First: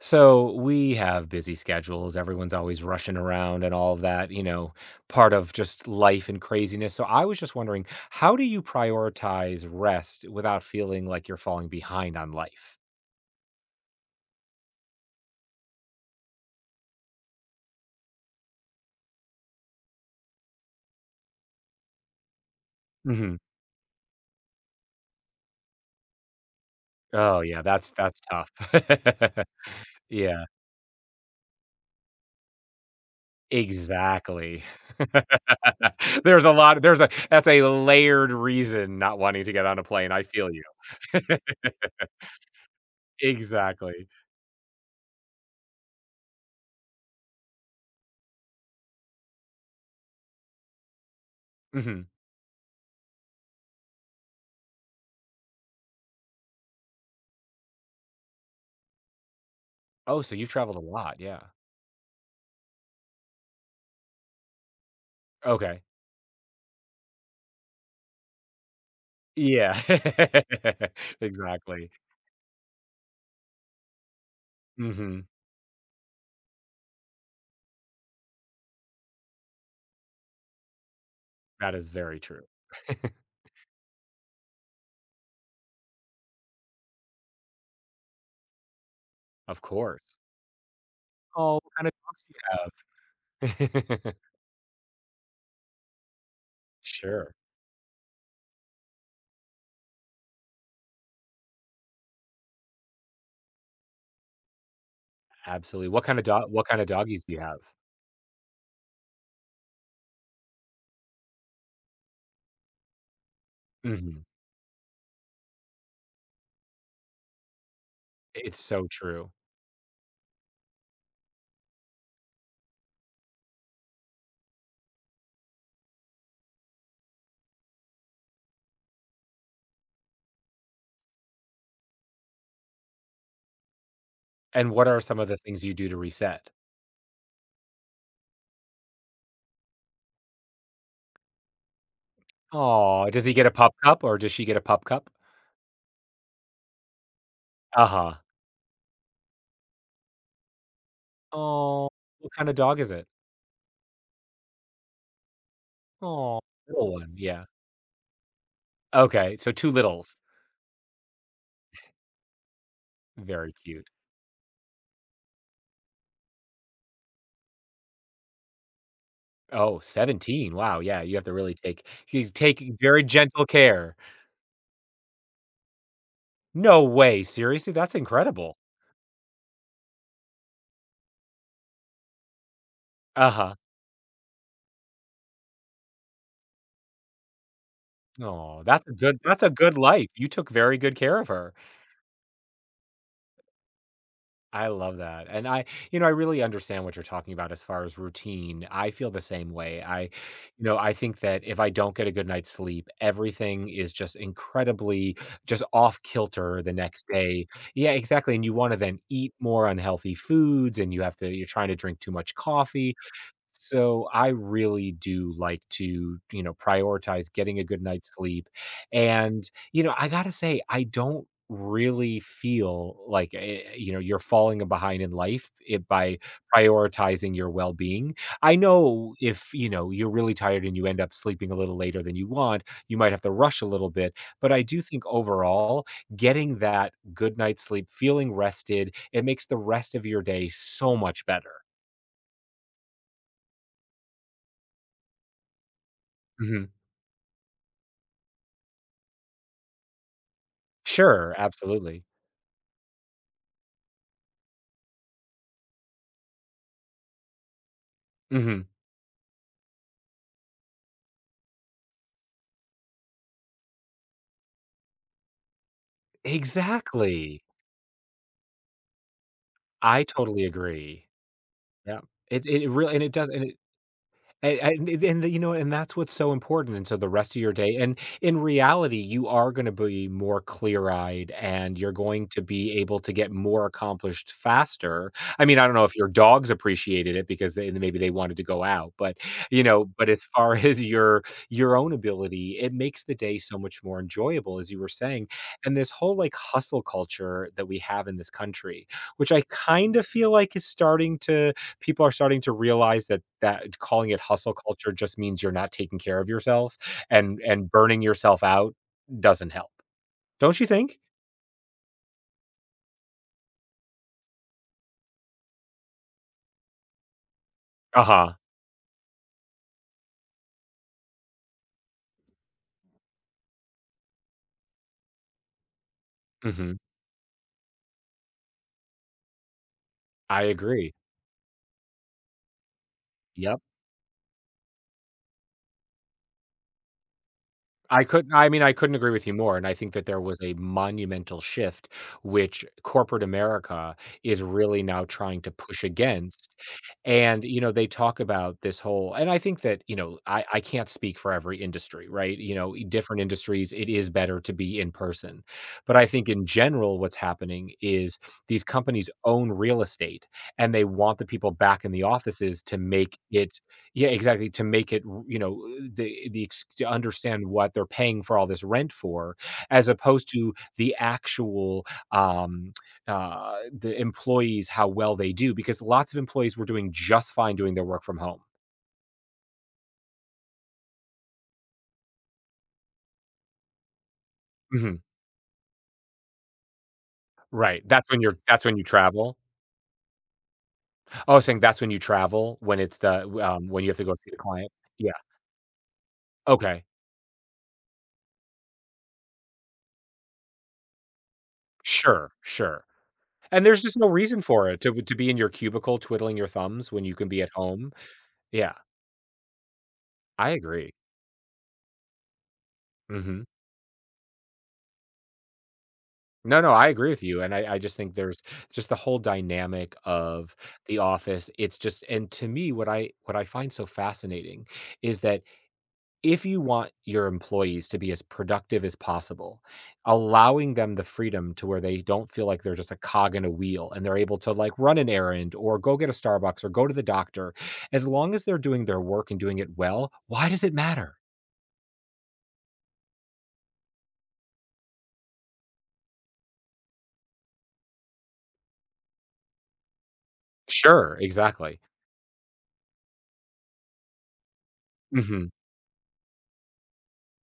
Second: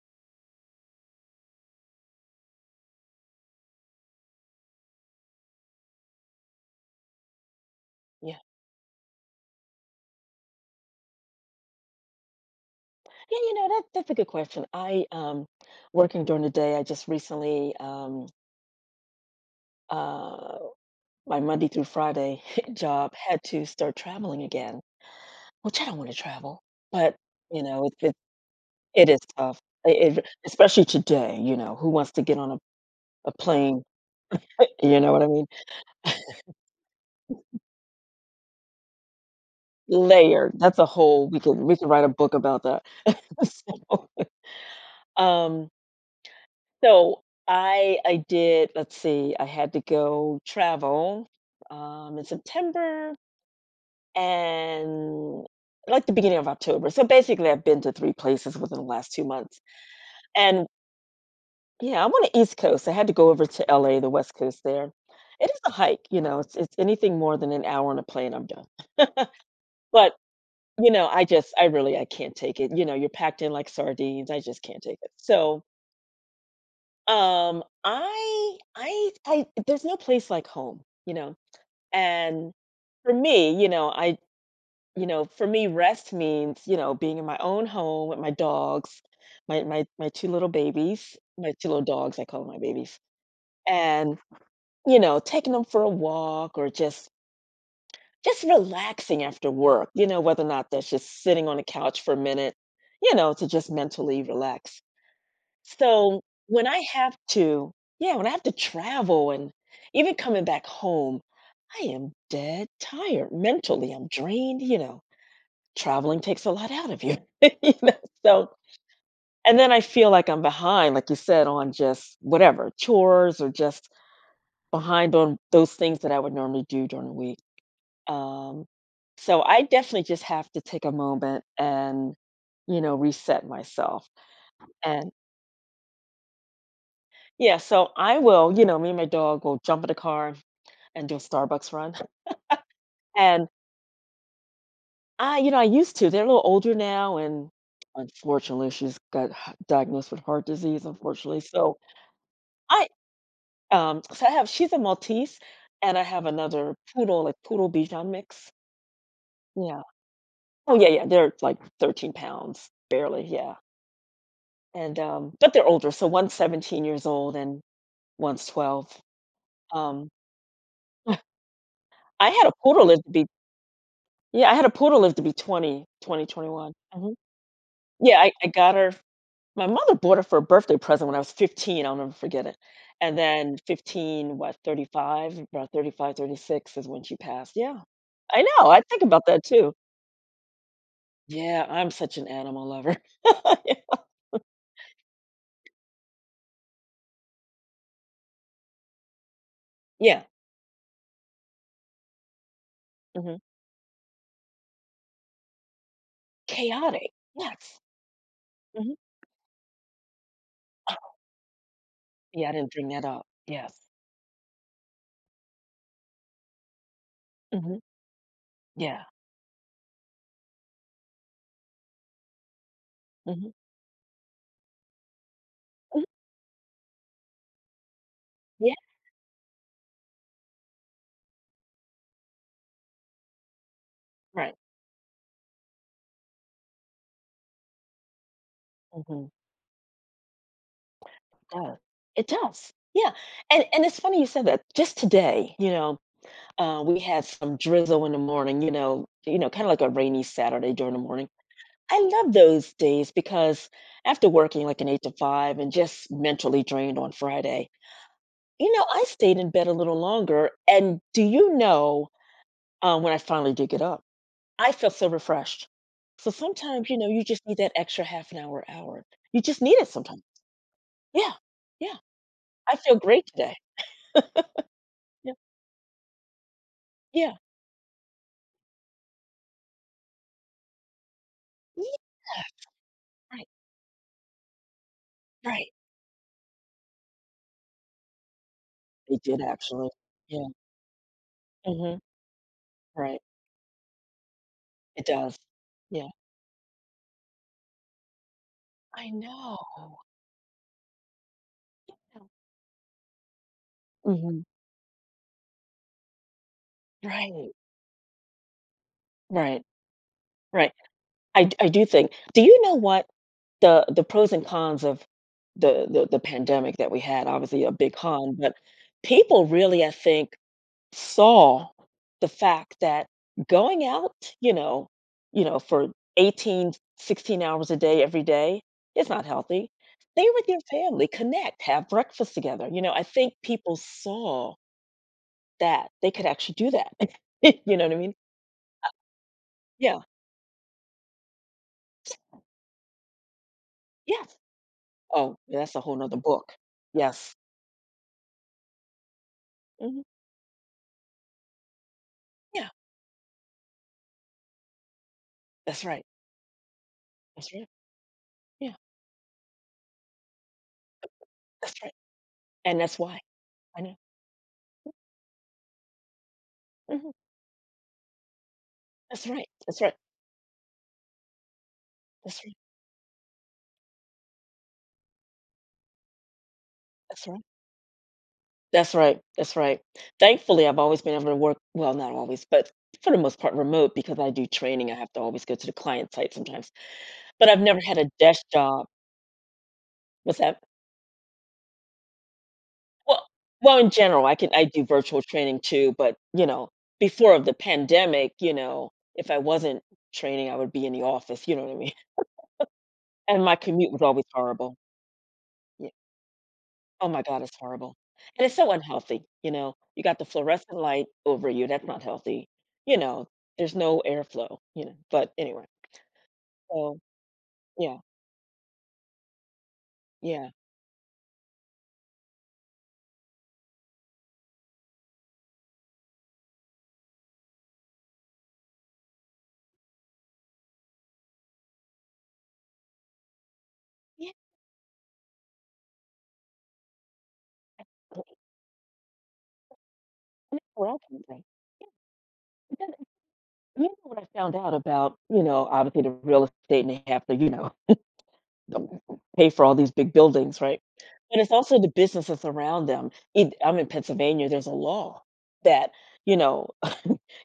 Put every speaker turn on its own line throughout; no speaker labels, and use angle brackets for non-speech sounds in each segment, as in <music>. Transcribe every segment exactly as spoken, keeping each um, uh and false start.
So we have busy schedules. Everyone's always rushing around and all of that, you know, part of just life and craziness. So I was just wondering, how
Yeah.
do you prioritize rest without feeling like you're falling behind on life?
Yeah, you know, that that's a good question. I um working during the day, I just recently um uh my Monday through Friday <laughs> job
Hmm.
had to start traveling again, which I don't want to travel, but
Oh
you
yeah,
know,
that's
it it,
that's tough.
it is
<laughs>
tough. It, it-
yeah,
especially today, you know, who wants to get on a, a plane,
exactly.
<laughs> you
<laughs>
know what I mean?
there's a lot. There's a That's a layered reason not wanting to get on a plane. I feel
Layered.
you.
That's a
<laughs>
whole, we could we could write a book about that. <laughs> So,
exactly.
um So I I did, let's see, I had to go travel
Hmm.
um in September and like the beginning of October. So basically I've been to three places within the last two months.
Oh, so you've
And
traveled a lot. Yeah.
yeah, I'm on the East Coast. I had to go over to L A, the West Coast there. It is a
Okay.
hike, you know, it's it's anything more than an hour on a plane, I'm done.
Yeah.
But you know,
<laughs>
I just I
Exactly.
really I can't take it. You know, you're packed in like sardines. I just can't take it.
Mhm.
So Um, I I I there's no place like home, you know?
That is very true.
And
<laughs>
for me, you know, I you know, for me, rest means, you know, being in my own home with my dogs,
Of
my my my
course.
two little babies, my
Oh,
two
what
little
kind of
dogs, I call them
dogs
my babies.
do you have?
And,
<laughs>
you know, taking them for a walk or just
Sure.
just relaxing after work, you know, whether or not that's just sitting on the couch for a minute, you know, to just mentally relax.
Absolutely. What kind
So
of dog what
when I
kind of
have
doggies do you have?
to yeah, when I have to travel and even coming back home, I am dead tired. Mentally, I'm
Mhm.
drained, you know. Traveling takes a lot out of you. <laughs> You know, so
It's so true.
and then I feel like I'm behind, like you said, on just whatever, chores or just behind on those things that I would normally do during the week. Um, so I definitely just have to take a moment and, you know, reset myself.
And what are some of the things you do to reset?
Yeah, so I will, you know, me and my dog will jump in the car and do a Starbucks run.
Oh, does he get
And
a pup cup or does she get a pup cup?
I, you know, I used to. They're a little older now, and
Uh-huh.
unfortunately, she's got h- diagnosed with heart disease, unfortunately. So
Oh, what kind of dog
I,
is it?
um, so I have, she's a Maltese, and I have
Oh,
another
little one,
poodle, like
yeah.
poodle Bichon mix.
Okay, so two
Yeah.
littles.
Oh, yeah, yeah. They're like thirteen pounds, barely.
Very
Yeah.
cute.
And, um, but they're older. So one's seventeen years old and one's twelve.
Oh,
Um,
seventeen! Wow, yeah, you have to really take you
I had a
take <laughs>
poodle live
very
to be
gentle care.
Yeah, I had a poodle live to be twenty, twenty, twenty-one.
No
Mhm.
way, seriously? That's
Yeah, I I
incredible.
got her my mother bought her for a birthday present when I was fifteen, I'll never forget it, and
Uh-huh.
then fifteen, what, thirty-five, about thirty-five, thirty-six is when she passed, yeah. I
Oh,
know, I
that's a
think
good
about that
that's a
too.
good life, you took very good care of her.
Yeah, I'm such an animal lover. <laughs> Yeah.
I love that, and I you know, I really understand what you're talking about as far as routine. I feel the same way. I you
Yeah,
know, I think that if I don't get a good night's sleep,
mhm.
everything is just incredibly just off kilter the next
Chaotic,
day.
yes.
Yeah, exactly, and you wanna
Mhm.
then eat more unhealthy foods, and you have to you're trying to drink too much
Yeah, I didn't bring
coffee.
that up, yes.
So, I really do like to, you know, prioritize getting a
Mhm,
good night's sleep,
yeah,
and, you know, I gotta say, I don't really feel like,
mhm,
eh, you know, you're falling behind in life it
mhm,
by prioritizing your well-being. I
yeah,
know if, you know, you're really tired and you end up sleeping a little later than you want, you might have to rush a little bit, but
right,
I do think overall, getting that good night's sleep, feeling rested, it
mhm.
makes the rest of your day so much better.
Does. It does. Yeah. And and it's funny you said that. Just today, you know,
Mhm.
uh, we had some drizzle in the morning, you know, you know, kind of like a rainy Saturday during the morning.
Sure,
I
absolutely.
love those days because after working like an eight to five and just mentally drained on Friday,
Mhm.
you know, I stayed in bed a little longer. And do you know, uh, when I finally did get up, I felt so refreshed. So sometimes, you know, you
Exactly.
just need that extra half an hour, hour. You just need it
I
sometimes.
totally agree.
Yeah. Yeah.
Yeah. It it
I
really
feel
and it
great
does and
today.
it I and and
Yeah.
you know, and that's what's so important, and so the rest
Yeah.
of your day and in reality, you are gonna be more clear-eyed, and
Yeah,
you're going to be able to get
right,
more accomplished faster. I mean, I
right.
don't know if your dogs appreciated it because they maybe they wanted to go out, but,
It did
you know,
actually.
but as
Yeah,
far <laughs> as your your own
mhm,
ability, it makes the
right.
day so much more enjoyable, as you were
It
saying,
does.
and this
Yeah.
whole, like, hustle culture that we have in this country,
I
which I
know.
kind of feel like is starting to people are
Yeah.
starting to realize that that calling it
Mhm.
hustle culture just means you're not taking care of yourself and
Right,
and burning yourself out doesn't
right,
help. Don't you
right.
think?
I d I do think, do you know what, the the pros and cons of the the the pandemic that we had, obviously a big
Uh-huh.
con, but people really, I think, saw the fact that going out, you know you know, for eighteen,
Mhm.
sixteen hours a day every day is not healthy. Stay
I
with your
agree.
family, connect, have breakfast together. You know, I think
Yep.
people saw that they could actually do that. <laughs> You know what I
I
mean?
couldn't I mean, I couldn't agree with you more, and I think
Yeah.
that there was a monumental shift, which corporate America
Yes.
is really now
Oh,
trying to
yeah, that's a
push
whole nother book.
against,
Yes.
and, you know, they talk about this whole and I think that, you
Mhm.
know, I I can't speak for every industry, right? You
Yeah.
know, i- different industries, it is better to be in person,
That's
but
right.
I think in general what's
That's right.
happening is these
Yeah.
companies own real estate, and they want the people
That's
back in
right.
the offices to
And that's
make
why.
it,
I know.
yeah, exactly, to make it, you know, uh, the the ex to
Mhm.
understand what they're paying for all this rent
That's
for,
right. That's
as
right.
opposed to the actual,
That's right.
um, uh, the employees, how well they do, because lots of employees were doing
That's
just
right.
fine doing their work from home.
That's right, that's right. Thankfully, I've always been able to work well, not always, but for the most part remote, because I do training, I
Mhm.
have to always go to the client site sometimes, but I've never
Right,
had
that's
a
when you're
desk
that's when you
job.
travel?
What's that?
Oh, I was saying that's when you travel, when it's the
Well
um,
well,
when
in
you have to go
general,
see
I
the
can I
client?
do
Yeah,
virtual training too, but, you know,
okay.
before of the pandemic, you know, if I wasn't training, I would be in the office, you know what I mean? <laughs>
Sure, sure.
And my
And there's
commute
just
was
no
always
reason for
horrible.
it to to be in your
Yeah.
cubicle twiddling your thumbs when
Oh
you
my
can
god,
be at
it's
home.
horrible. And it's so
Yeah,
unhealthy, you know? You got the
I
fluorescent
agree.
light over you, that's not healthy. You know,
Mhm.
there's no airflow, you know? But anyway,
No, no, I
so
agree with you, and I I just
yeah,
think there's just the whole dynamic
yeah.
of The Office, it's just, and to me, what I what I find so fascinating is that if you want your employees to be as productive as possible, allowing them the freedom to where they don't feel like they're just a cog in a wheel and they're
Yeah,
able to, like, run an errand or go get a Starbucks or go to the doctor, as long as they're doing their work and doing it well, why
I mean,
does it
where I
matter?
come from. Yeah, but then you know what I found out about, you know, obviously the real estate and they have to, you know, <laughs> the pay for all these big buildings, right?
Sure,
But it's also
exactly.
the businesses around them. It I'm in Pennsylvania, there's a law
Mhm.
that, you know,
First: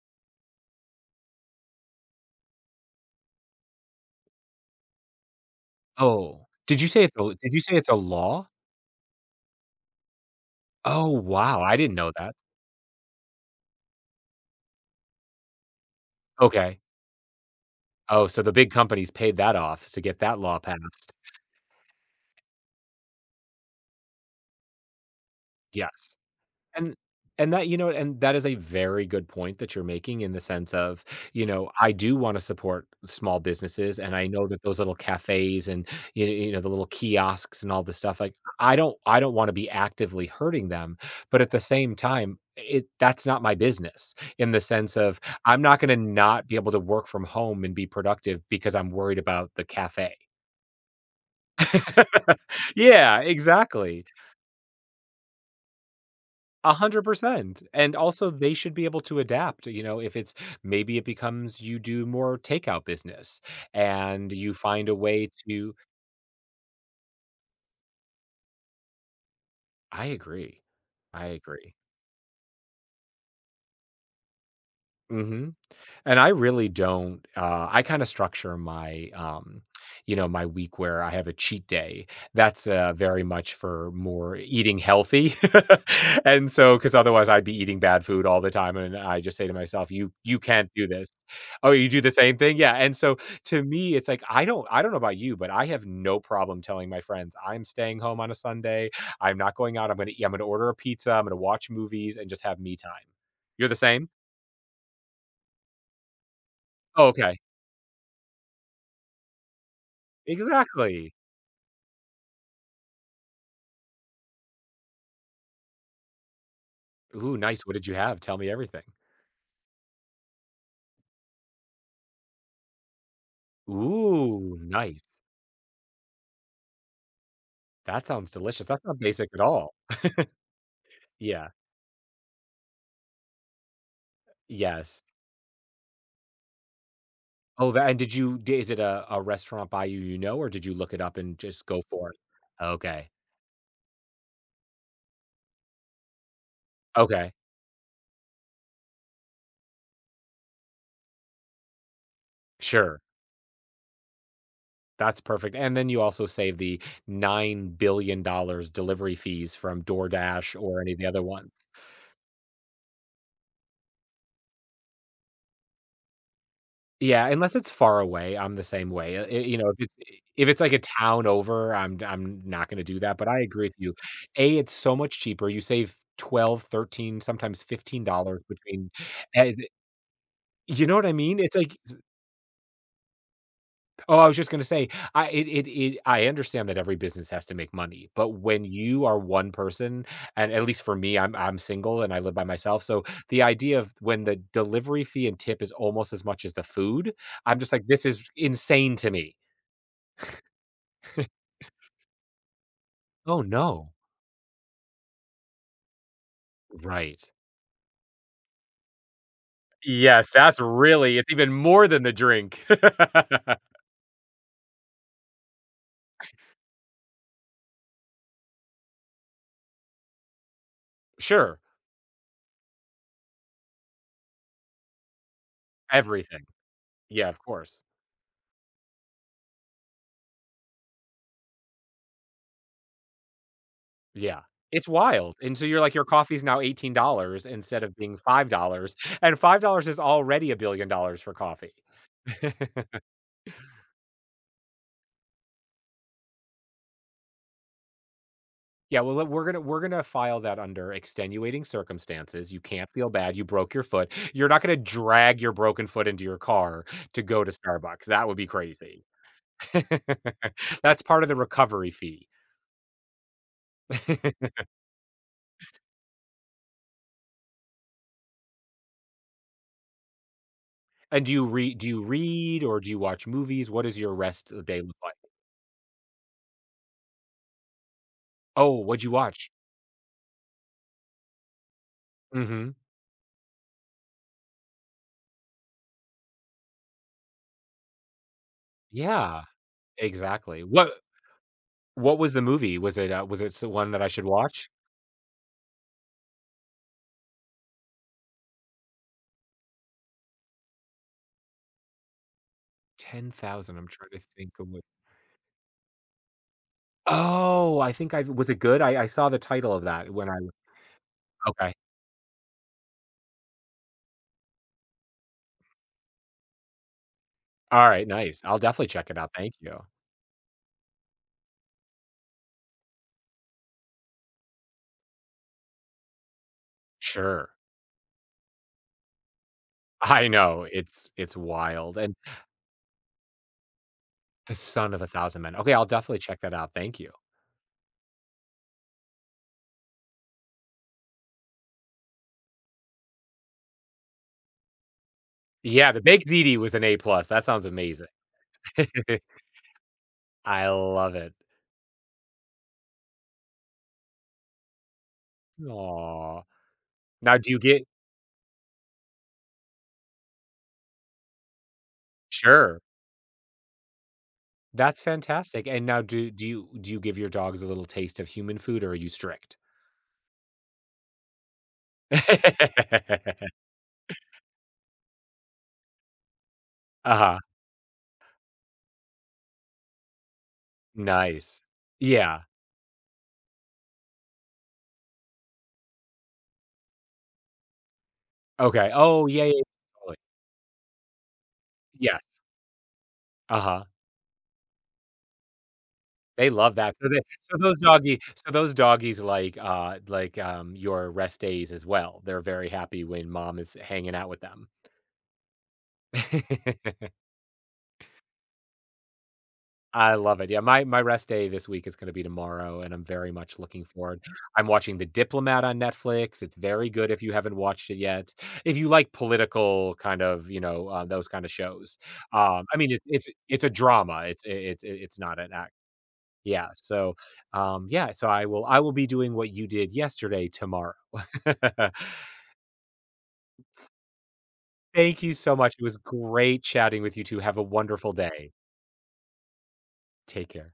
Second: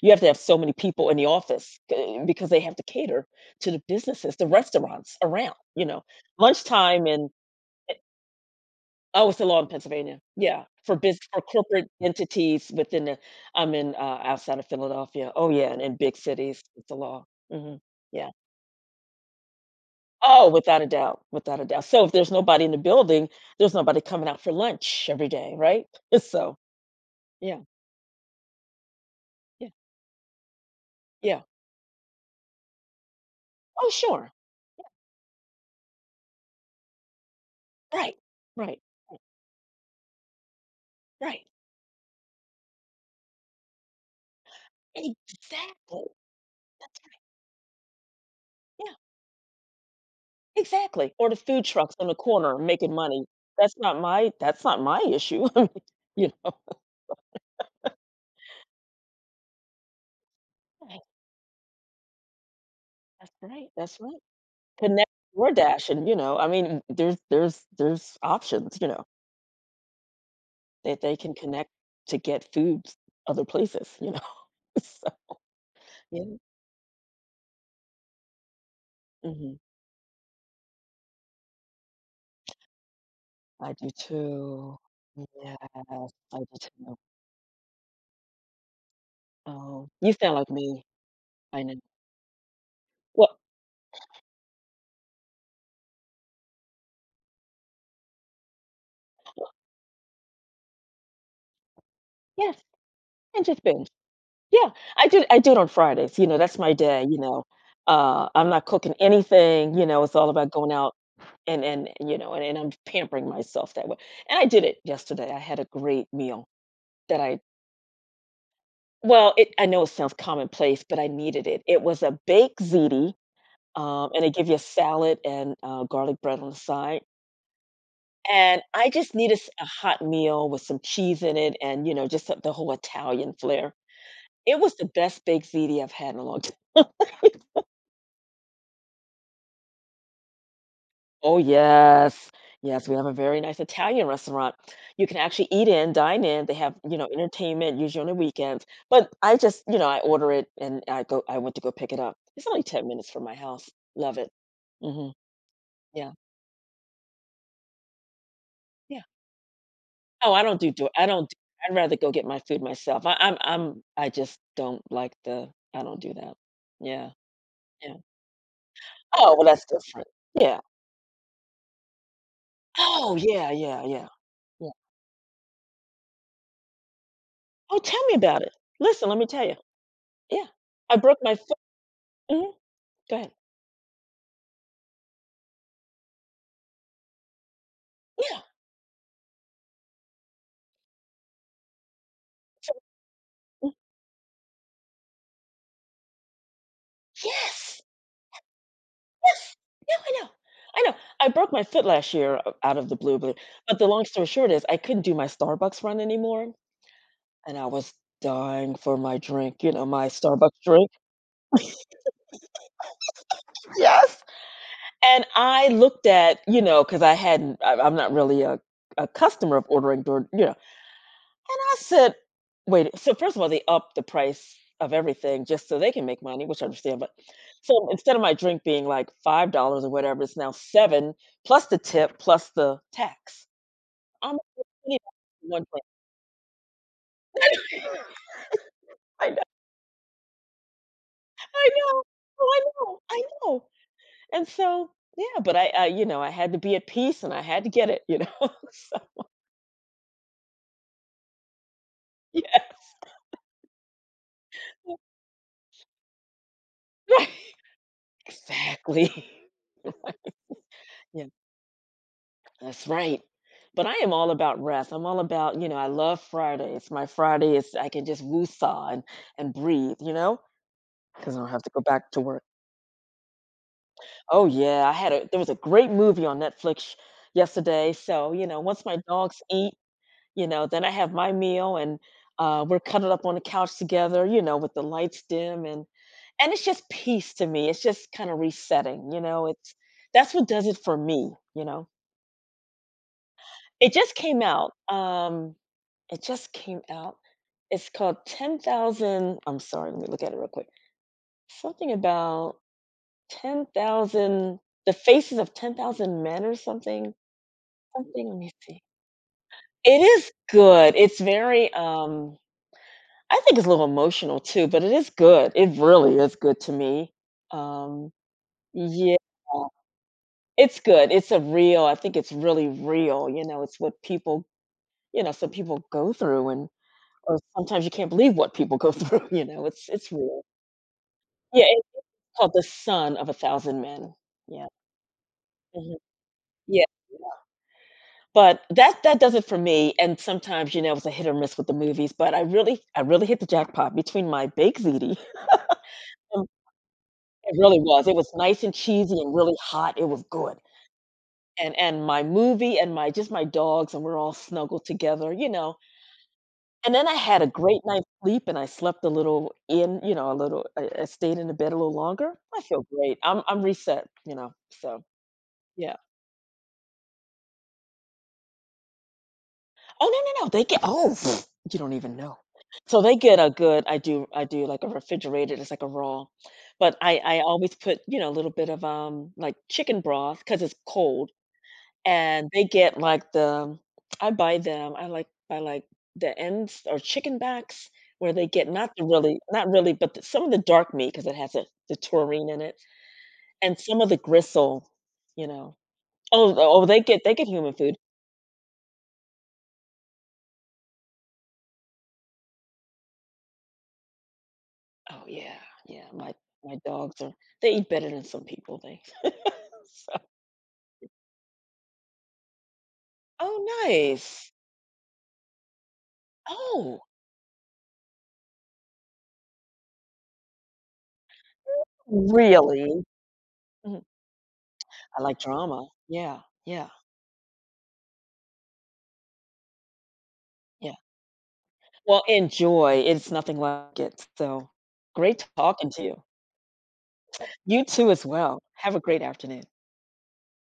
you have to have so many people in the office, eh, because they have to cater to the businesses, the restaurants around, you know?
Oh, did you say
Lunchtime
it's
and
a did you say it's
eh
a law?
oh, it's the law in Pennsylvania. Yeah, for
Oh,
bus for
wow, I
corporate
didn't know that.
entities within the I'm in, uh, outside of Philadelphia. Oh, yeah, and in big cities,
Okay.
it's the law. Mhm.
Oh,
Yeah.
so the big companies paid that off to get that
Oh,
law
without a
passed.
doubt, without a doubt. So if there's nobody in the building, there's nobody coming out for lunch every day, right?
Yes.
<laughs> So
And and
yeah,
that, you know, and that is a very good point
yeah,
that you're making in the sense of,
yeah.
you know, I do wanna support small
Oh,
businesses, and I
sure.
know that those little cafes and, you you know, the little kiosks and all this
Right,
stuff, like, I
right,
don't I don't wanna be actively hurting them, but
right.
at the same time, it that's not my business in the sense of I'm
Exactly.
not gonna not be able to
That's
work from home and be productive because I'm
Yeah.
worried about the cafe.
Exactly, or the food trucks on the
<laughs>
corner making
Yeah,
money. That's not
exactly.
my that's not my issue. <laughs> I mean, you know?
one hundred percent. And also they should be able to adapt, you know, if it's maybe
Right,
it becomes you do more takeout
that's
business
right, that's right.
and you find a
Connect
way to.
DoorDash and, you know, I mean, there's there's there's options, you know,
I agree.
that they
I
can connect
agree.
to get foods other places, you know? <laughs> So,
Mhm. And
yeah.
I really don't, uh, I kinda structure my,
Mhm.
um, you know, my week where I have a cheat day. That's, uh, very much
I do
for more
too.
eating healthy.
Yes,
<laughs>
I
And
do
so because
too.
otherwise I'd be eating bad food all the time, and I just say to
Oh,
myself, "You
you sound
you
like
can't
me.
do this."
I
Oh,
know.
you do the same thing? Yeah, and so
Well,
to me, it's like, I don't I don't know about you, but I have no problem telling my friends, "I'm staying home on a Sunday. I'm not going out. I'm gonna eat I'm gonna order a pizza. I'm gonna watch movies and just
yes,
have me time."
and just
You're the
binge.
same?
Yeah, I do I do it on Fridays, you know, that's my day,
Oh,
you
okay.
know, uh, I'm not cooking anything, you know, it's all about going out
Exactly.
and and, you know, and and I'm pampering myself that way, and I did it yesterday, I had a great meal that
Ooh,
I
nice. What did you have? Tell me everything.
well, it I know it sounds commonplace, but I needed it. It was a baked ziti, um, and they give you
Ooh,
a
nice.
salad and, uh, garlic bread on the side,
That sounds
and
delicious. That's
I
not
just
basic
needed
at
s a
all.
hot meal with some cheese in
Yeah.
it and, you know, just the the whole Italian flair. It was the
Yes.
best baked ziti I've had in a long <laughs> time.
Oh, that, and did you d is it a a restaurant by you you know, or did you look it up
Oh,
and just go for it?
yes. Yes, we have
Okay.
a very nice Italian restaurant. You can actually eat in, dine in. They have, you know,
Okay.
entertainment usually on the weekends. But I just, you know, I order it and I go I went to go pick it up. It's only ten
Sure.
minutes from my house. Love it. Mhm.
That's perfect, and then you
Yeah.
also save the nine billion dollars
Yeah.
delivery fees from
Oh, I don't
DoorDash
do
or
do
any of
I
the other
don't do
ones.
I'd rather go get my food myself. I I'm I'm I just don't like the I don't do that. Yeah.
Yeah, unless it's
Yeah.
far away, I'm the same way. Uh, i
Oh, well,
you
that's
know, if it's
different.
if
Yeah.
it's like a town over, I'm I'm not gonna do
Oh,
that, but I
yeah,
agree with
yeah,
you.
yeah,
A,
yeah.
it's so much cheaper. You save twelve, thirteen, sometimes
Oh, tell me about
fifteen dollars
it.
between
Listen, let me tell you.
and
Yeah.
you know
I
what I
broke my
mean? It's like,
Mhm. Go ahead.
oh, I was just gonna say, I it it it I understand that every business has to make money, but
Yeah.
when you are one person, and at least for me, I'm I'm single and I live by
So
myself, so the
mm,
idea of when the delivery fee and tip is almost as much as the food, I'm just
yes,
like, "This is insane to me."
yes. No, I know. I know. I
<laughs>
broke my foot last year o out of the blue, but
Oh,
but the
no.
long story short is I couldn't do my Starbucks run anymore,
Right.
and I was dying for my drink, you know, my
Yes,
Starbucks
that's
drink.
really it's even more than the drink. <laughs>
Yes. And I looked at, you know, because I hadn't I I'm not really a a customer of ordering door you know. And
Sure.
I said, wait, so first of all, they upped the price of everything just so they can make money,
Everything.
which I understand. But
Yeah, of course.
so instead of my drink being like five dollars or whatever, it's now seven plus the tip plus the tax. I'm
Yeah. It's
like,
wild, and
one
so you're
drink.
like, your coffee's now eighteen dollars instead of being
<laughs>
five dollars
I
and
know,
five dollars is already a billion dollars for
I
coffee.
know, oh, I know,
<laughs>
I know. And so, yeah, but I, I, you know, I had to be at peace and I had to get it, you know. <laughs>
Yeah,
So,
well, we're gonna we're gonna file that under extenuating circumstances, you
yeah,
can't feel bad, you broke your foot. You're not gonna drag your broken foot into your car to
<laughs> right,
go to Starbucks, that would be crazy.
exactly. <laughs>
<laughs> That's part
Yeah.
of the recovery fee.
That's right. But I am all
<laughs>
about rest. I'm all about, you know, I love Fridays. My Friday is I can just woo-saw and, and breathe, you know,
And do
because I
you
don't have to
read
go
do you
back to work.
read or do you watch movies? What does your
Oh
rest of the day
yeah, I
look
had
like?
a there was a great movie on Netflix yesterday. So, you know,
Oh,
once my
what'd you
dogs
watch?
eat, you know, then I have my meal and uh,
Mhm.
we're cuddled up on the couch together, you know, with the lights dim and and it's just peace to me. It's just kind of resetting, you
Yeah,
know. It's That's what
exactly.
does it
What
for me, you know.
what was the movie? Was it, uh, was it the
It
one that I
just
should
came
watch?
out. Um It just came out. It's called ten thousand, I'm sorry, let me look at it real quick. Something about
ten thousand, I'm trying to think
ten thousand,
of what.
The Faces of ten thousand Men or something.
Oh, I think I
Something, let
was
me
it
see.
good? I I saw the title of
It
that when
is
I.
good. It's very,
Okay.
um I think it's a little emotional too, but it is good. It really is good to me.
Alright,
Um,
nice. I'll definitely check
yeah.
it out, thank you.
It's good. It's a real I think it's really real, you know, it's what people, you know, some people go through, and or
Sure.
sometimes you can't believe what people go through, <laughs> you know, it's it's
I
real.
know, it's it's
Yeah, it's
wild, and
called The Son of a Thousand Men.
The
Yeah,
Son of a Thousand Men. Okay, I'll
mhm,
definitely check that out,
yeah,
thank you.
but that that does it for me, and sometimes, you know, it's a hit or miss with the movies, but I really I really hit the jackpot between my baked ziti,
Yeah, the baked
um,
ziti was an A plus, that
it
sounds
really was,
amazing.
it was nice and cheesy
<laughs>
and really hot, it was good,
I love it.
and and my movie and my just my dogs, and we're all snuggled together, you know,
Aw.
and then I
Now
had a
do you
great
get.
night's sleep, and I slept a little in, you know, a little, I I stayed in the bed a little longer. I
Sure,
feel great. I'm I'm reset, you know,
that's
so,
fantastic, and
yeah.
now do do you do you give your dogs a little taste of human food, or are you strict?
Oh, no, no, no, they get, oh, pfft, you don't even know. So they get a
<laughs>
good I do I do like a refrigerated, it's like a raw, but I I
Uh-huh,
always put, you know, a little bit of, um, like, chicken broth because it's cold,
nice. Yeah,
and they get, like, the I buy them I like I like the ends or chicken backs where they get not
okay,
the
oh,
really
yeah, yeah, yeah,
not really, but
totally.
the some of the dark meat because it has a the
Yes,
taurine in it, and
uh-huh,
some of the gristle, you know.
they
Oh,
love
oh,
that,
they
so they
get they get
so
human
those
food.
doggy. So those doggies like, uh like, um, your rest days as well, they're very happy when mom is hanging out with them.
Oh yeah, yeah, my my
<laughs>
dogs are, they eat better than some people, they <laughs>
I
so.
love it. Yeah, my my rest day this week is gonna be tomorrow, and I'm very much
Oh,
looking forward.
nice.
I'm watching The Diplomat on Netflix. It's very
Oh,
good if you haven't watched it yet. If you like political kind of, you know, uh, those kind of shows. Um, I mean, it
really?
it's it's a
Mhm.
drama. It's it it's it, it's
I like
not an act.
drama. Yeah,
Yeah,
yeah,
so, um, yeah, so I will I will be doing what you did yesterday
yeah.
tomorrow. <laughs>
Well, enjoy, it's nothing like it, so
Thank you
great
so much. It
talking
was
to you.
great chatting with you too. Have a
You too
wonderful
as
day.
well. Have a great afternoon.
Take care.